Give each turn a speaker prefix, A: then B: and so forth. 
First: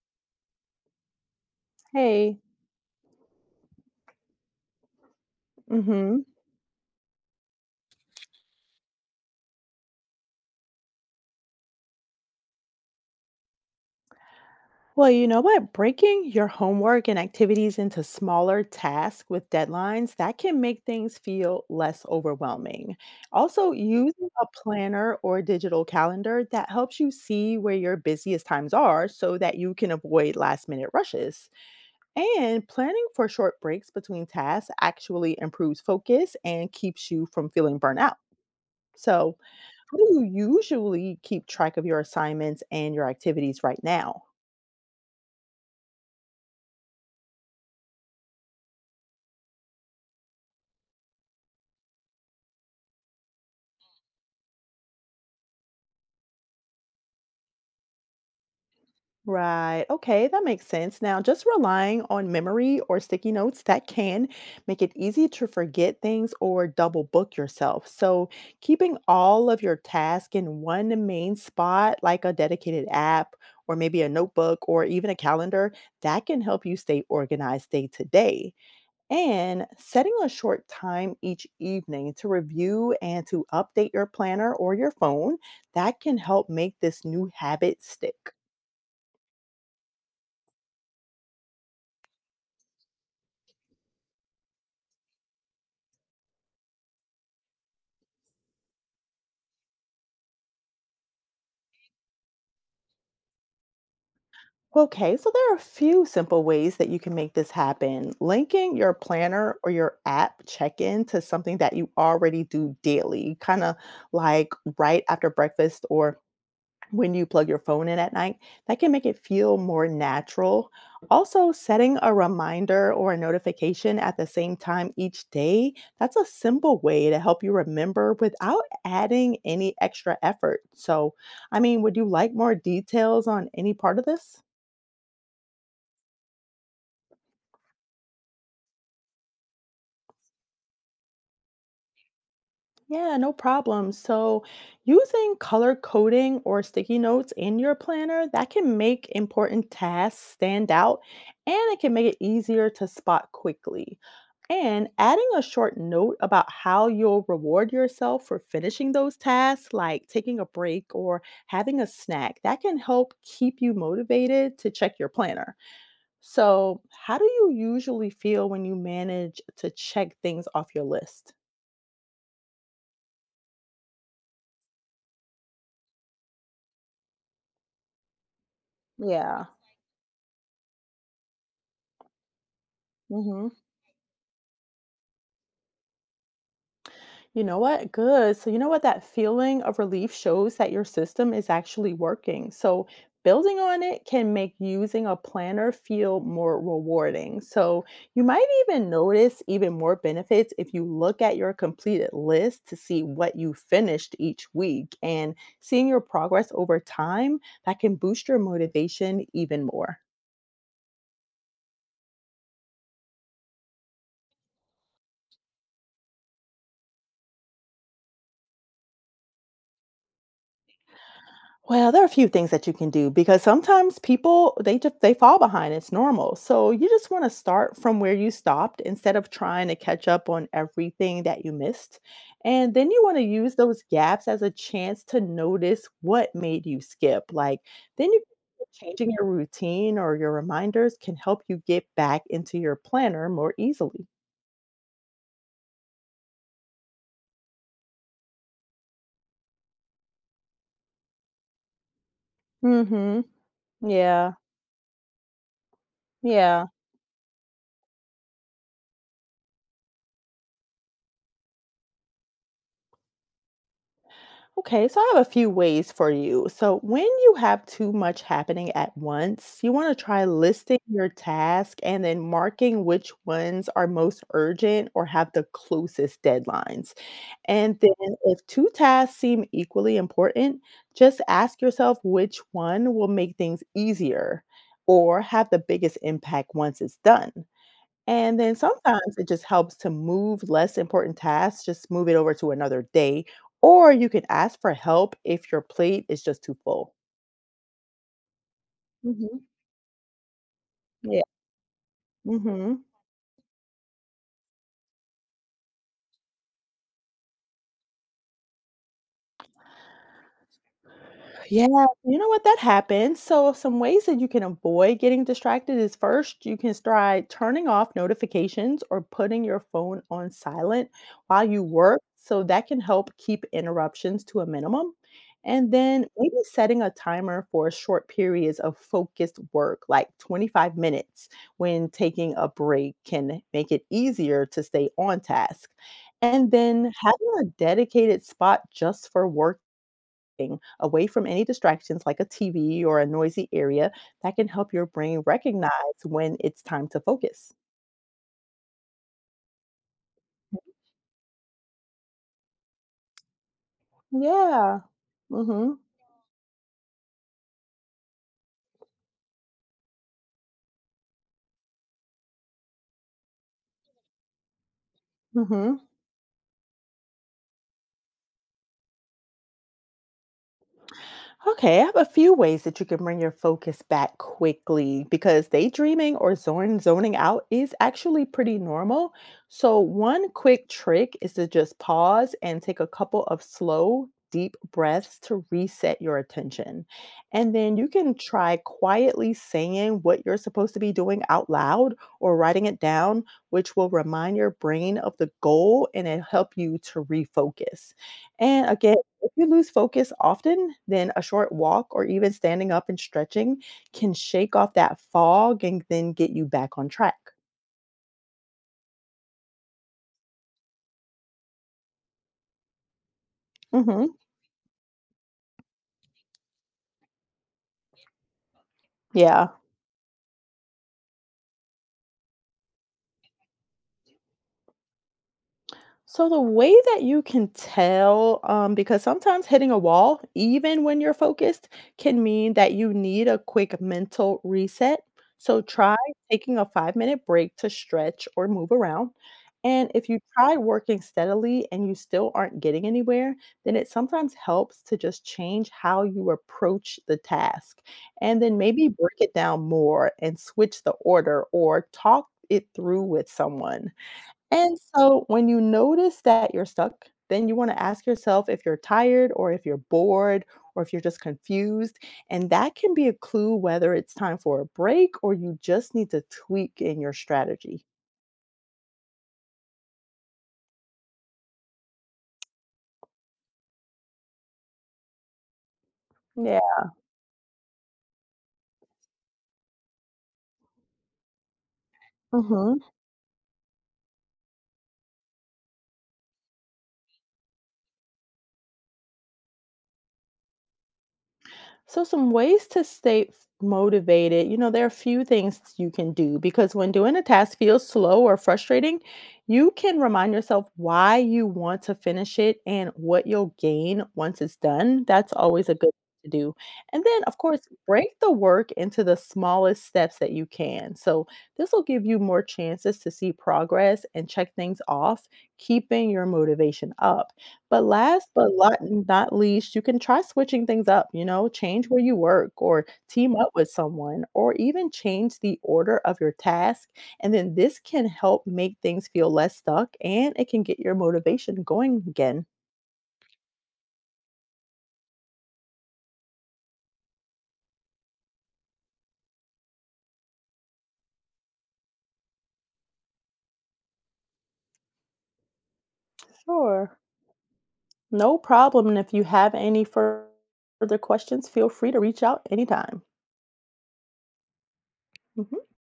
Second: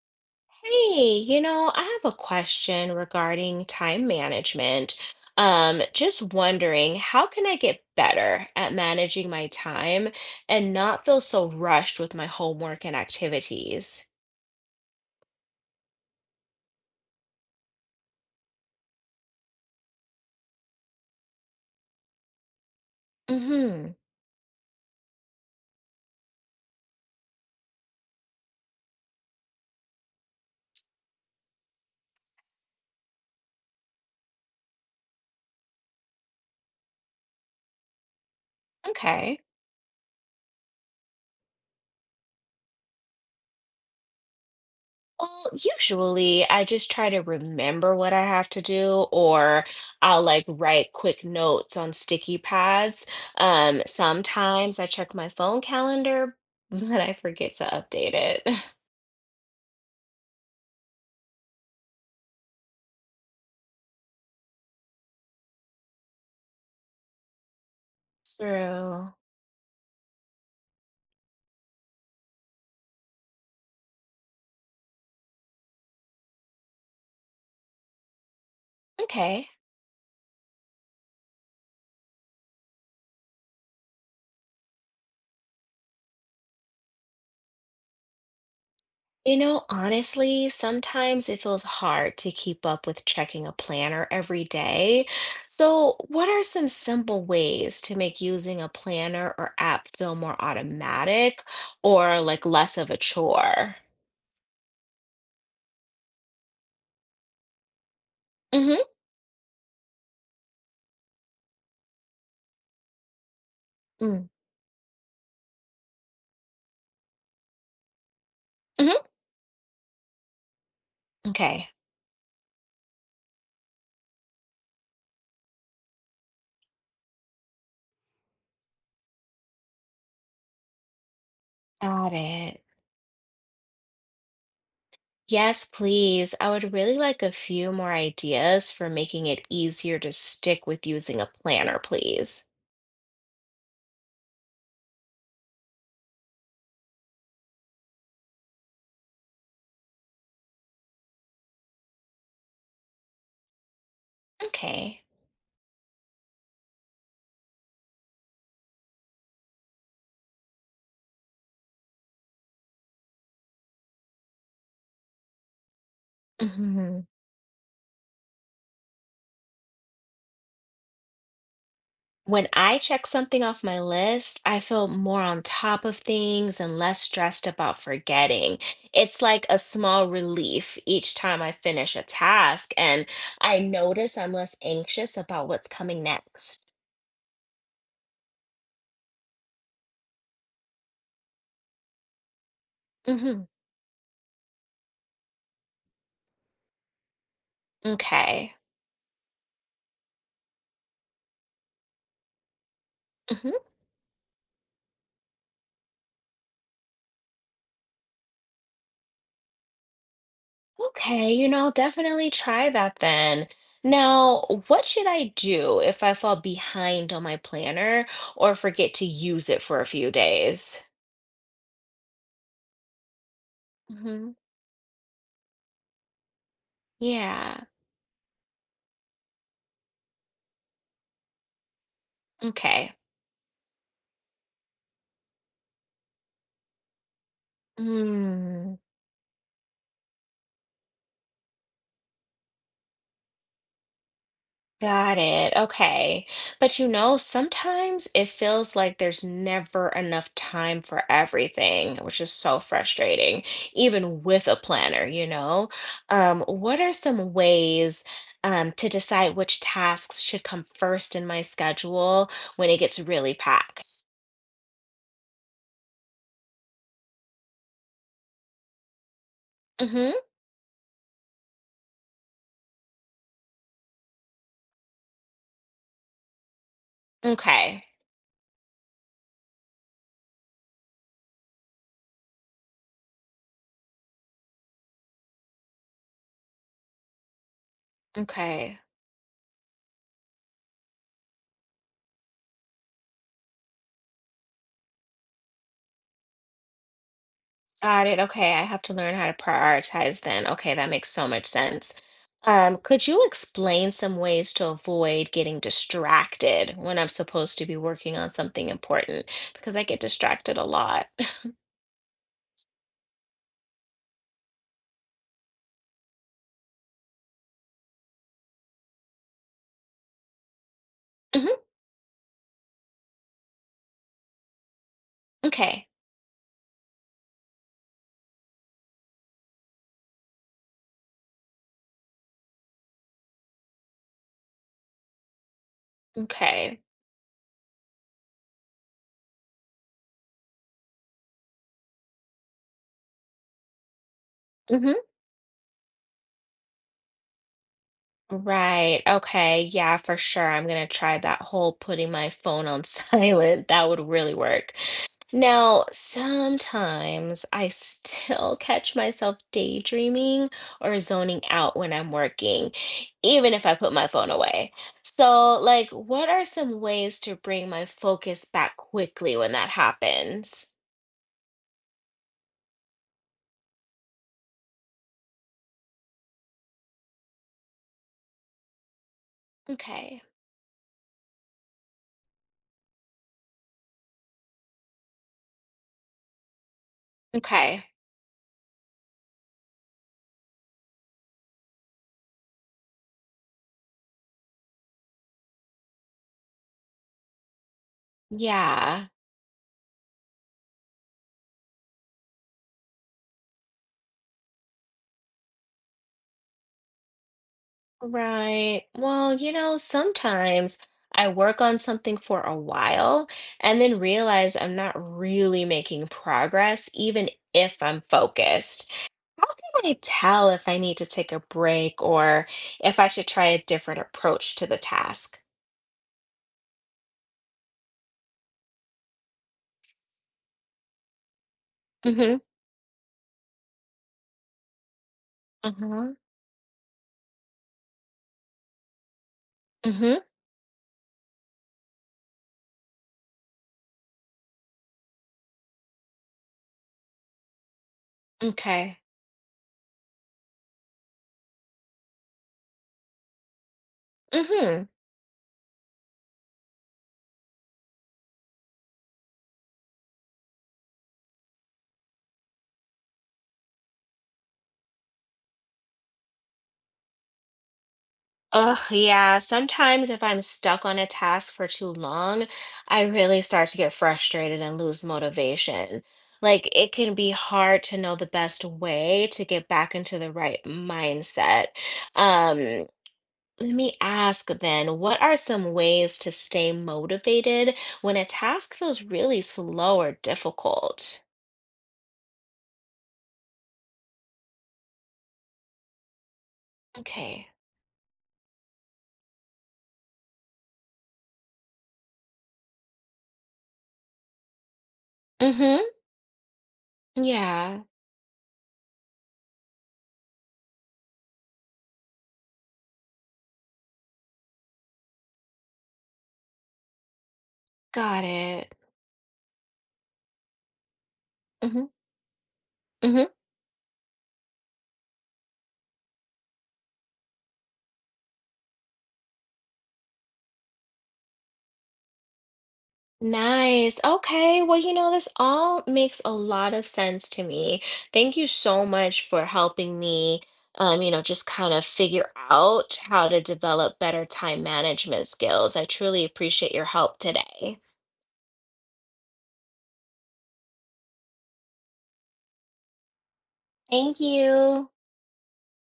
A: Hey, I have a
B: Hey.
A: question regarding time management. Just
B: Hmm.
A: wondering, how can I get better at managing my time and not feel so rushed with my homework and activities?
B: Well, you know what? Breaking your homework and activities into smaller tasks with deadlines, that can make things feel less overwhelming. Also,
A: Hmm.
B: using a planner or digital calendar that helps you see where your busiest times are so that you can avoid last minute rushes. And planning for short breaks between tasks actually improves focus and keeps you from feeling burnt out. So,
A: Okay.
B: how do you usually keep track of your assignments and your activities right now?
A: Well, usually I just try to remember what I have to do, or I'll like write quick notes on sticky pads. Sometimes I check my phone calendar, but I forget to update it.
B: Right. Okay, that makes sense. Now, just relying on memory or sticky notes that can make it easy to forget things or double book yourself. So, keeping
A: True.
B: all of your tasks in one main spot, like a dedicated app or maybe a notebook or even a calendar, that can help you stay organized day to day.
A: Okay.
B: And setting a short time each evening to review and to update your planner or your phone, that can help make this new habit stick.
A: Honestly, sometimes it feels hard to keep up with checking a planner every day. So, what are some simple ways to make using a planner or app feel more automatic or like less of a chore?
B: Okay, so there are a few simple ways that you can make this happen. Linking
A: Mm-hmm.
B: your planner or your app check in to something that you already do daily, kind of
A: Mm.
B: like right after breakfast or when you plug your phone in at night, that can
A: Mm-hmm.
B: make it feel more natural. Also,
A: Okay.
B: setting a reminder or a notification at the same time each day, that's a simple way to help you remember without adding any extra effort. So, I mean, would you
A: Got
B: like more
A: it.
B: details on any part of this?
A: Yes, please. I would really like a few more ideas for making it easier to stick with using a planner, please.
B: Yeah, no problem. So, using color coding or sticky notes in your planner, that can make important tasks stand out and it can make it easier to spot quickly. And
A: Okay.
B: adding a short note about how you'll reward yourself for finishing those tasks, like taking a break or having a snack, that can help keep you motivated to check your planner. So,
A: Hmm.
B: how do you usually feel when you manage to check things off your list?
A: When I check something off my list, I feel more on top of things and less stressed about forgetting. It's like
B: Yeah.
A: a small relief each time I finish a task, and I notice I'm less anxious about what's coming next.
B: You know what? Good. So, you know what? That feeling of relief shows that your system is actually working. So,
A: Hmm.
B: building on it can make using a planner feel more rewarding. So, you might
A: Okay.
B: even notice even more benefits if you look at your completed list to see what you
A: Hmm.
B: finished each week and seeing your progress over time, that can boost your motivation even more.
A: Okay, I'll definitely try that then. Now, what should I do if I fall behind on my planner or forget to use it for a few days?
B: Well, there are a few things that you can do because sometimes
A: Hmm.
B: people they just they fall behind. It's normal. So you just want to
A: Yeah.
B: start from where you stopped instead of trying to catch up on everything that you missed. And then
A: Okay.
B: you want to use those gaps as a chance to notice what made you skip. Like then you
A: Mm,
B: changing your routine or your reminders can help you get back into your planner more easily.
A: got it. Okay. But sometimes it feels like there's never enough time for everything, which is so
B: Mhm.
A: frustrating, even
B: Yeah.
A: with a planner, you know? Um,
B: Yeah.
A: what are some ways to decide which tasks should come first in my schedule when it gets really packed?
B: Okay, so I have a few ways for you. So, when you have too much happening at once, you want to
A: Mm-hmm.
B: try listing your task and then marking which ones are most urgent or have the closest deadlines. And
A: Okay.
B: then, if two tasks seem equally important, just ask yourself which one will make things easier or have the biggest impact once it's done. And then
A: Okay.
B: sometimes it just helps to move less important tasks, just move it over to another day, or you can ask for help if your plate is just too full.
A: Got it. Okay, I have to learn how to
B: Mhm.
A: prioritize then. Okay, that makes
B: Yeah.
A: so much sense. Um,
B: Mhm.
A: could you explain some ways to avoid getting distracted when I'm supposed to be working on something important? Because I get distracted a lot.
B: Yeah, you know what? That happens. So, some ways that you can avoid getting distracted is first, you can try turning off notifications or putting your phone on silent while
A: Hmm.
B: you work. So, that can help keep interruptions to a minimum. And
A: Okay.
B: then maybe setting a timer for short periods of focused work, like 25 minutes when taking a break, can make it easier to stay on task. And
A: Okay.
B: then having a dedicated spot just for work thing, away from any distractions like a TV or a noisy area, that can help your
A: Hmm.
B: brain recognize when it's time to focus.
A: Right. Okay. Yeah, for sure. I'm gonna try that whole putting my phone on silent. That would really work.
B: Yeah. Mhm.
A: Now, sometimes I still catch myself daydreaming or zoning out when I'm working, even if I put my phone away. So,
B: Mhm.
A: like, what are some ways to bring my focus back quickly when that happens?
B: Okay, I have a few ways that you can bring your focus back quickly because daydreaming or zone zoning out is actually pretty normal. So
A: Okay.
B: one quick trick is to just pause and take a couple of slow, deep breaths to reset your attention. And then
A: Okay.
B: you can try quietly saying what you're supposed to be doing out loud or writing it down, which will remind your brain of the goal and it help you to refocus. And again,
A: Yeah.
B: if you lose focus often, then a short walk or even standing up and stretching can shake off that fog and then get you back on track.
A: Right. Well, sometimes I work on something for a while and then
B: Hmm.
A: realize I'm not really making progress, even if I'm focused. How
B: Yeah.
A: can I tell if I need to take a break or if I should try a different approach to the task?
B: So the way that you can tell, because sometimes hitting a wall, even when you're focused, can
A: Mm-hmm.
B: mean that you need a quick mental reset. So try
A: Uh-huh.
B: taking a 5-minute break to stretch or move around. And if you
A: Mm-hmm.
B: try working steadily and you still aren't getting anywhere, then it sometimes helps to just change how you approach the task and then maybe
A: Okay.
B: break it down more and switch the order or talk it through with someone. And
A: Mm-hmm.
B: so when you notice that you're stuck, then you want to ask yourself if you're tired or if you're bored or if you're just confused. And that can be a clue whether it's time for a break or you just need to tweak in your strategy.
A: Ugh, yeah. Sometimes if I'm stuck on a task for too long, I really start to get frustrated and lose motivation.
B: Yeah.
A: Like it can be hard to know the best way to get back into the right mindset. Um,
B: Hmm.
A: let me ask then, what are some ways to stay motivated when a task feels really slow or difficult?
B: So, some ways to stay motivated, there are a few things you can do because when doing a
A: Okay.
B: task feels slow or frustrating, you can remind yourself why you want to finish it and what you'll gain once it's done. That's always a
A: Mm-hmm.
B: good thing to do. And then, of course,
A: Yeah,
B: break the work into the smallest steps that you can. So, this will give you more chances to see progress and check things off, keeping your motivation up. But
A: got
B: last but
A: it.
B: lot not least, you can try switching things up,
A: Mm-hmm.
B: change where you work or
A: Mm-hmm.
B: team up with someone or even change the order of your task. And then this can help make things feel less stuck and it can get your motivation going again.
A: Nice. Okay. Well, this all makes a lot of sense to me. Thank you so much for helping me, just kind of figure out how to develop better time management skills. I truly appreciate your
B: Sure.
A: help today.
B: No problem. And if you have any further questions, feel free to reach out anytime.
A: Thank you.
B: Mhm.